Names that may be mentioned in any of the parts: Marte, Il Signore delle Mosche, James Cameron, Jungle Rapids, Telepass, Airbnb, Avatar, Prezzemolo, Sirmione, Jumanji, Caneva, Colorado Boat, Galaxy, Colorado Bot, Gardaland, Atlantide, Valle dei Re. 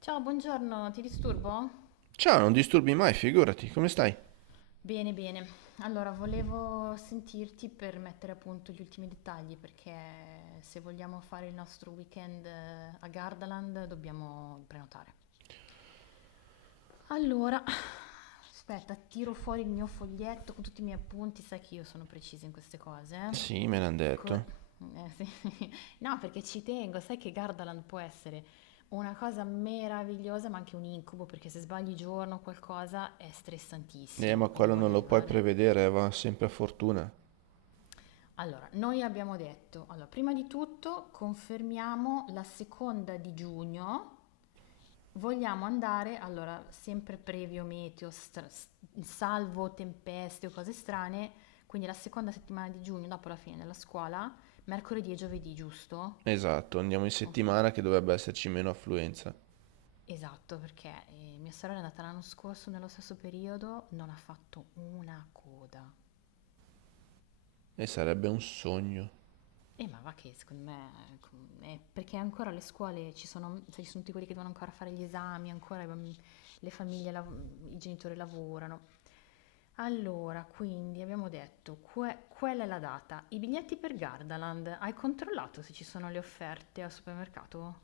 Ciao, buongiorno, ti disturbo? Ciao, non disturbi mai, figurati, come stai? Bene, bene. Allora, volevo sentirti per mettere a punto gli ultimi dettagli perché se vogliamo fare il nostro weekend a Gardaland dobbiamo prenotare. Allora, aspetta, tiro fuori il mio foglietto con tutti i miei appunti, sai che io sono precisa in queste cose, eh? Sì, me l'han detto. Sì. No, perché ci tengo, sai che Gardaland può essere una cosa meravigliosa, ma anche un incubo, perché se sbagli giorno o qualcosa è stressantissimo, Ma quindi quello non voglio lo puoi arrivare. prevedere, va sempre a fortuna. Allora, noi abbiamo detto, allora, prima di tutto confermiamo la seconda di giugno, vogliamo andare, allora, sempre previo meteo, salvo tempeste o cose strane, quindi la seconda settimana di giugno, dopo la fine della scuola, mercoledì e giovedì, giusto? Esatto, andiamo in Conf- settimana che dovrebbe esserci meno affluenza. Esatto, perché mia sorella è andata l'anno scorso nello stesso periodo, non ha fatto una coda. E sarebbe un sogno. Ma va che secondo me è perché ancora le scuole ci sono, sai, ci sono tutti quelli che devono ancora fare gli esami, ancora i le famiglie, i genitori lavorano. Allora, quindi abbiamo detto, quella è la data. I biglietti per Gardaland, hai controllato se ci sono le offerte al supermercato?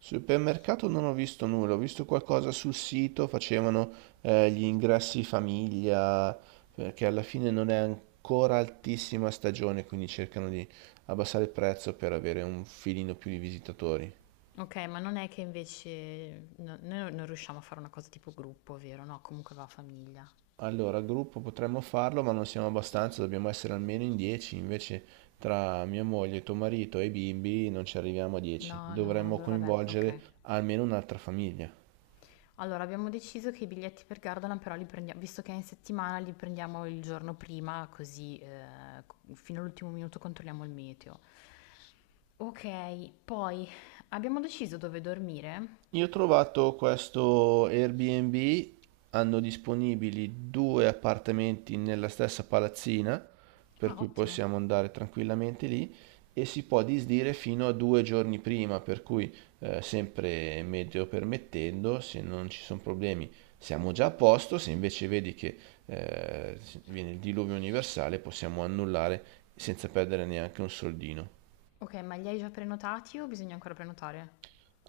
Supermercato non ho visto nulla, ho visto qualcosa sul sito, facevano gli ingressi famiglia, perché alla fine non è ancora altissima stagione, quindi cercano di abbassare il prezzo per avere un filino più di visitatori. Ok, ma non è che invece noi non riusciamo a fare una cosa tipo gruppo, vero? No, comunque va a famiglia. Allora, gruppo potremmo farlo, ma non siamo abbastanza, dobbiamo essere almeno in 10, invece tra mia moglie, tuo marito e i bimbi non ci arriviamo a 10. No, no, Dovremmo allora vabbè, ok. coinvolgere almeno un'altra famiglia. Allora, abbiamo deciso che i biglietti per Gardaland però li prendiamo, visto che è in settimana, li prendiamo il giorno prima, così fino all'ultimo minuto controlliamo il meteo. Ok, poi abbiamo deciso dove dormire? Io ho trovato questo Airbnb, hanno disponibili due appartamenti nella stessa palazzina, per Ah, cui ottimo. possiamo andare tranquillamente lì e si può disdire fino a due giorni prima, per cui sempre meteo permettendo, se non ci sono problemi siamo già a posto, se invece vedi che eh, viene il diluvio universale possiamo annullare senza perdere neanche un soldino. Ok, ma li hai già prenotati o bisogna ancora prenotare?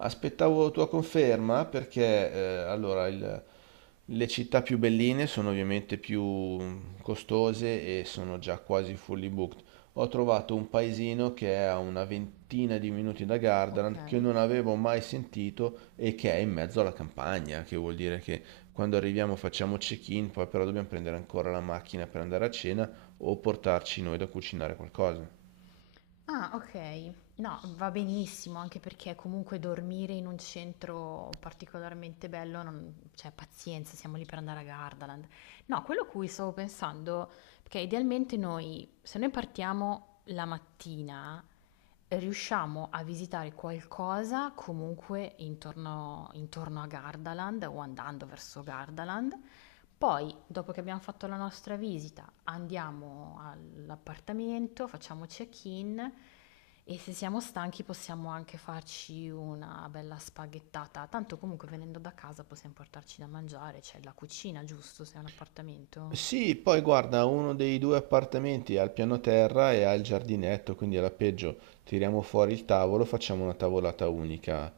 Aspettavo tua conferma perché allora, le città più belline sono ovviamente più costose e sono già quasi fully booked. Ho trovato un paesino che è a una ventina di minuti da Ok. Gardaland che non avevo mai sentito e che è in mezzo alla campagna, che vuol dire che quando arriviamo facciamo check-in, poi però dobbiamo prendere ancora la macchina per andare a cena o portarci noi da cucinare qualcosa. Ah, ok. No, va benissimo, anche perché comunque dormire in un centro particolarmente bello, cioè pazienza, siamo lì per andare a Gardaland. No, quello a cui stavo pensando, perché idealmente noi, se noi partiamo la mattina, riusciamo a visitare qualcosa comunque intorno, intorno a Gardaland o andando verso Gardaland. Poi, dopo che abbiamo fatto la nostra visita, andiamo all'appartamento, facciamo check-in e se siamo stanchi possiamo anche farci una bella spaghettata. Tanto comunque venendo da casa possiamo portarci da mangiare, c'è la cucina, giusto? Se è un appartamento. Sì, poi guarda, uno dei due appartamenti ha il piano terra e ha il giardinetto, quindi alla peggio tiriamo fuori il tavolo, facciamo una tavolata unica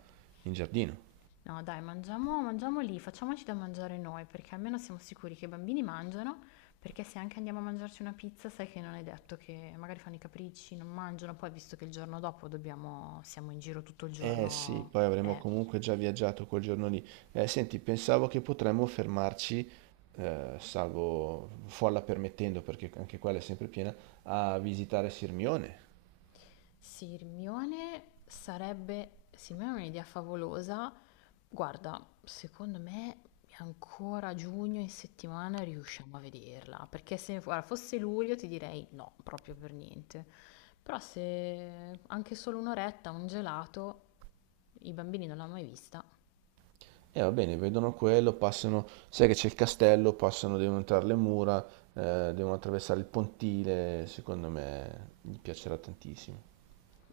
in giardino. No, dai, mangiamo, mangiamo lì, facciamoci da mangiare noi, perché almeno siamo sicuri che i bambini mangiano, perché se anche andiamo a mangiarci una pizza, sai che non è detto che magari fanno i capricci, non mangiano, poi visto che il giorno dopo dobbiamo, siamo in giro tutto il Eh sì, giorno, poi avremo eh. comunque già viaggiato quel giorno lì. Senti, pensavo che potremmo fermarci, salvo folla permettendo, perché anche quella è sempre piena, a visitare Sirmione. Sì, Hermione sarebbe, sì, ma è un'idea favolosa. Guarda, secondo me ancora giugno in settimana riusciamo a vederla, perché se guarda, fosse luglio ti direi no, proprio per niente. Però se anche solo un'oretta, un gelato, i bambini non l'hanno mai vista. E va bene, vedono quello, passano, sai che c'è il castello, passano, devono entrare le mura, devono attraversare il pontile, secondo me gli piacerà tantissimo.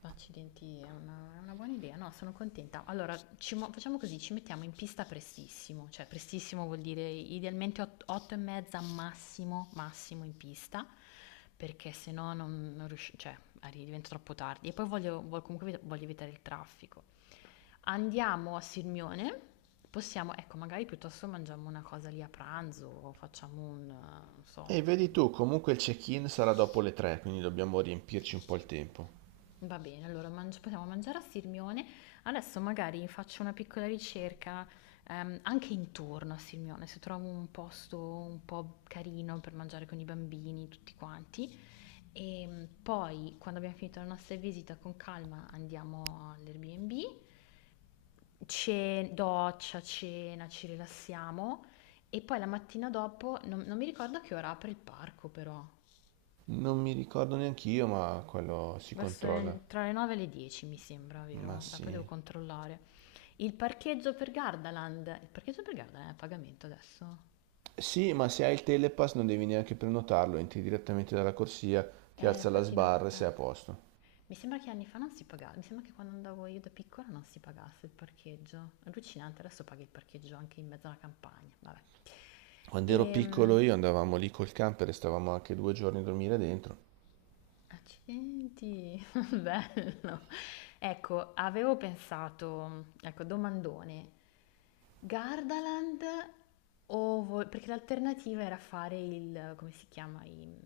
Accidenti, è una buona idea, no, sono contenta. Allora, facciamo così, ci mettiamo in pista prestissimo, cioè prestissimo vuol dire idealmente 8 e mezza massimo, massimo in pista, perché se no non, non riusci- cioè, diventa troppo tardi. E poi comunque voglio evitare il traffico. Andiamo a Sirmione, possiamo, ecco, magari piuttosto mangiamo una cosa lì a pranzo, o facciamo un, non so. E vedi tu, comunque il check-in sarà dopo le 3, quindi dobbiamo riempirci un po' il tempo. Va bene, allora possiamo mangiare a Sirmione. Adesso magari faccio una piccola ricerca anche intorno a Sirmione, se trovo un posto un po' carino per mangiare con i bambini, tutti quanti. E poi, quando abbiamo finito la nostra visita, con calma andiamo all'Airbnb, doccia, cena, ci rilassiamo. E poi la mattina dopo, non mi ricordo a che ora apre il parco però. Non mi ricordo neanch'io, ma quello si Verso controlla. Tra le 9 e le 10 mi sembra, Ma vero? Beh, poi devo sì. controllare. Il parcheggio per Gardaland è a pagamento adesso? Sì, ma se hai il Telepass non devi neanche prenotarlo, entri direttamente dalla corsia, ti alza la Infatti non. sbarra e sei a Eh. posto. Mi sembra che anni fa non si pagava, mi sembra che quando andavo io da piccola non si pagasse il parcheggio. Allucinante, adesso paghi il parcheggio anche in mezzo alla campagna, vabbè. Quando ero Ehm, piccolo io andavamo lì col camper e stavamo anche due giorni a dormire dentro. Accidenti, bello. Ecco, avevo pensato, ecco, domandone, Gardaland o perché l'alternativa era fare il, come si chiama,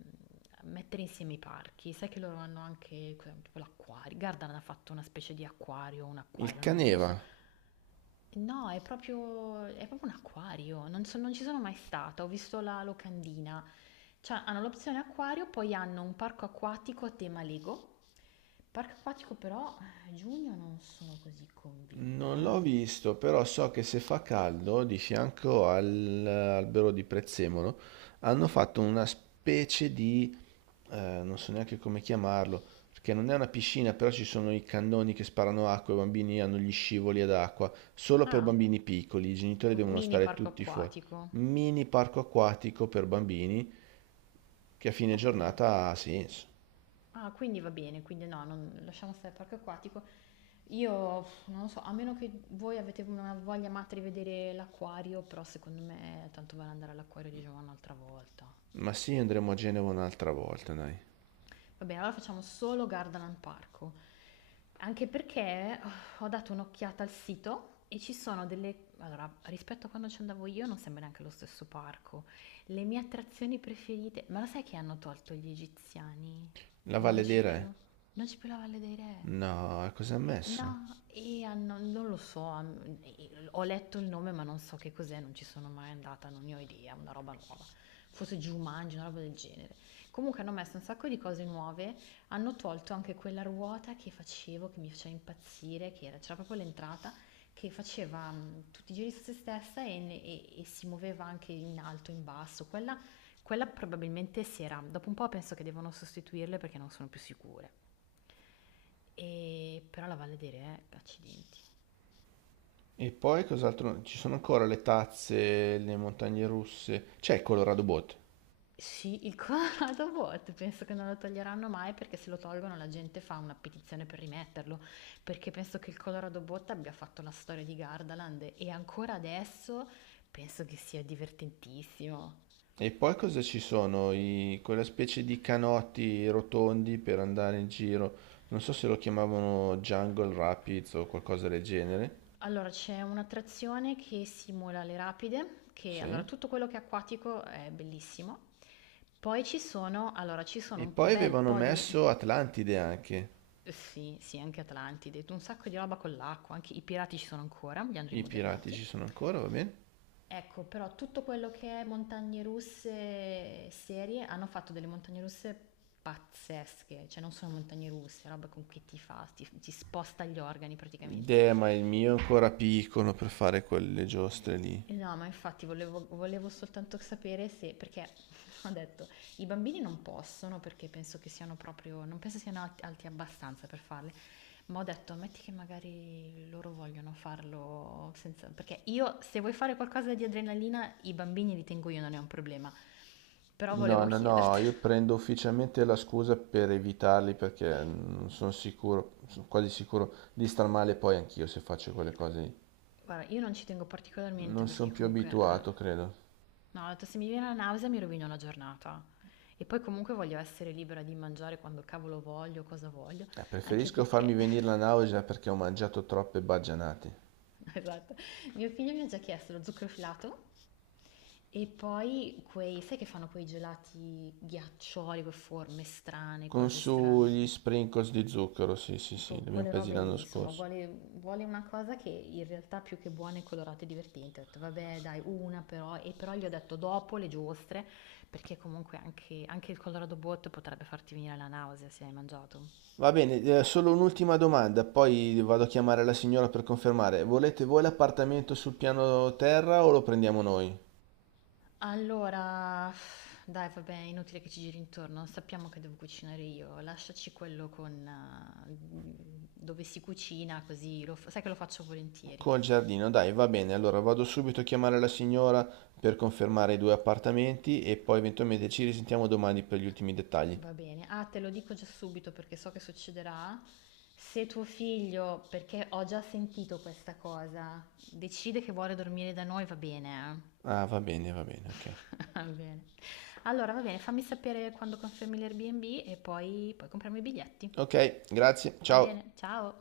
mettere insieme i parchi. Sai che loro hanno anche cos'è, tipo l'acquario. Gardaland ha fatto una specie di acquario, un Il acquario, non lo Caneva so. No, è proprio un acquario, non ci sono mai stata, ho visto la locandina, cioè, hanno l'opzione acquario, poi hanno un parco acquatico a tema Lego. Parco acquatico però, giugno non sono così convinta, non l'ho eh. visto, però so che se fa caldo, di fianco all'albero di Prezzemolo, hanno fatto una specie di, non so neanche come chiamarlo, perché non è una piscina, però ci sono i cannoni che sparano acqua, i bambini hanno gli scivoli ad acqua, solo per Ah, bambini piccoli, i genitori un devono mini stare parco tutti fuori. acquatico. Mini parco acquatico per bambini che a fine Ok. giornata ha senso. Ah, quindi va bene, quindi no, lasciamo stare il parco acquatico. Io non lo so, a meno che voi avete una voglia matta di vedere l'acquario, però secondo me tanto vale andare all'acquario di Giovanna un'altra volta. Ma sì, andremo a Genova un'altra volta, dai. Va bene, allora facciamo solo Gardaland Parco. Anche perché oh, ho dato un'occhiata al sito e ci sono delle. Allora, rispetto a quando ci andavo io non sembra neanche lo stesso parco. Le mie attrazioni preferite. Ma lo sai che hanno tolto gli egiziani? La Non Valle c'è dei più. Re. Non c'è più la Valle dei Re. No, e cosa ha messo? No, e non lo so, ho letto il nome ma non so che cos'è, non ci sono mai andata, non ne ho idea, una roba nuova. Forse Jumanji, una roba del genere. Comunque hanno messo un sacco di cose nuove, hanno tolto anche quella ruota che facevo, che mi faceva impazzire, che c'era proprio l'entrata, che faceva tutti i giri su se stessa e si muoveva anche in alto, in basso. Quella probabilmente si era, dopo un po' penso che devono sostituirle perché non sono più sicure. Però la Valle dei Re, accidenti. E poi cos'altro? Ci sono ancora le tazze, le montagne russe. C'è il Colorado Boat. Sì, il Colorado Bot penso che non lo toglieranno mai perché se lo tolgono la gente fa una petizione per rimetterlo, perché penso che il Colorado Bot abbia fatto la storia di Gardaland e ancora adesso penso che sia divertentissimo. E poi cosa ci sono? Quella specie di canotti rotondi per andare in giro. Non so se lo chiamavano Jungle Rapids o qualcosa del genere. Allora, c'è un'attrazione che simula le rapide, che allora Sì. tutto quello che è acquatico è bellissimo. Poi ci sono, allora, ci sono E un poi bel avevano po' di. messo Atlantide anche. Sì, sì, anche Atlantide, un sacco di roba con l'acqua, anche i pirati ci sono ancora, li hanno I pirati rimodernati. ci sono ancora, va bene? Ecco, però tutto quello che è montagne russe serie hanno fatto delle montagne russe pazzesche, cioè non sono montagne russe, roba con che ti fa, ti sposta gli organi praticamente. Ma il mio è ancora piccolo per fare quelle giostre lì. Eh no, ma infatti volevo soltanto sapere se, perché ho detto, i bambini non possono perché penso che siano proprio, non penso siano alti, abbastanza per farle, ma ho detto, ammetti che magari loro vogliono farlo senza, perché io se vuoi fare qualcosa di adrenalina, i bambini li tengo io, non è un problema, però No, volevo no, no, chiederti. io prendo ufficialmente la scusa per evitarli perché non sono sicuro, sono quasi sicuro di star male poi anch'io se faccio quelle cose lì. Guarda, io non ci tengo particolarmente Non perché sono più comunque. abituato, credo. No, ho detto, se mi viene la nausea mi rovino la giornata. E poi comunque voglio essere libera di mangiare quando cavolo voglio, cosa voglio, anche Preferisco farmi perché, venire la nausea perché ho mangiato troppe baggianate. esatto, mio figlio mi ha già chiesto lo zucchero filato e poi quei, sai che fanno quei gelati ghiaccioli con forme strane, Con cose su strane? gli Mm. sprinkles di zucchero, sì, sì, sì, li abbiamo Quelle presi robe lì, l'anno insomma, scorso. vuole una cosa che in realtà più che buona è colorata e divertente. Ho detto, vabbè, dai, una però, e però gli ho detto dopo le giostre, perché comunque anche il Colorado Bot potrebbe farti venire la nausea se hai mangiato. Va bene, solo un'ultima domanda, poi vado a chiamare la signora per confermare. Volete voi l'appartamento sul piano terra o lo prendiamo noi? Allora, dai, vabbè, è inutile che ci giri intorno, sappiamo che devo cucinare io, lasciaci quello con dove si cucina, così sai che lo faccio volentieri. Col giardino, dai, va bene. Allora vado subito a chiamare la signora per confermare i due appartamenti e poi eventualmente ci risentiamo domani per gli ultimi dettagli. Va bene, ah, te lo dico già subito perché so che succederà. Se tuo figlio, perché ho già sentito questa cosa, decide che vuole dormire da noi, va bene. Ah, va bene, Eh? ok. Va bene. Allora, va bene, fammi sapere quando confermi l'Airbnb e poi, poi compriamo i biglietti. Ok, grazie, Va ciao. bene, ciao.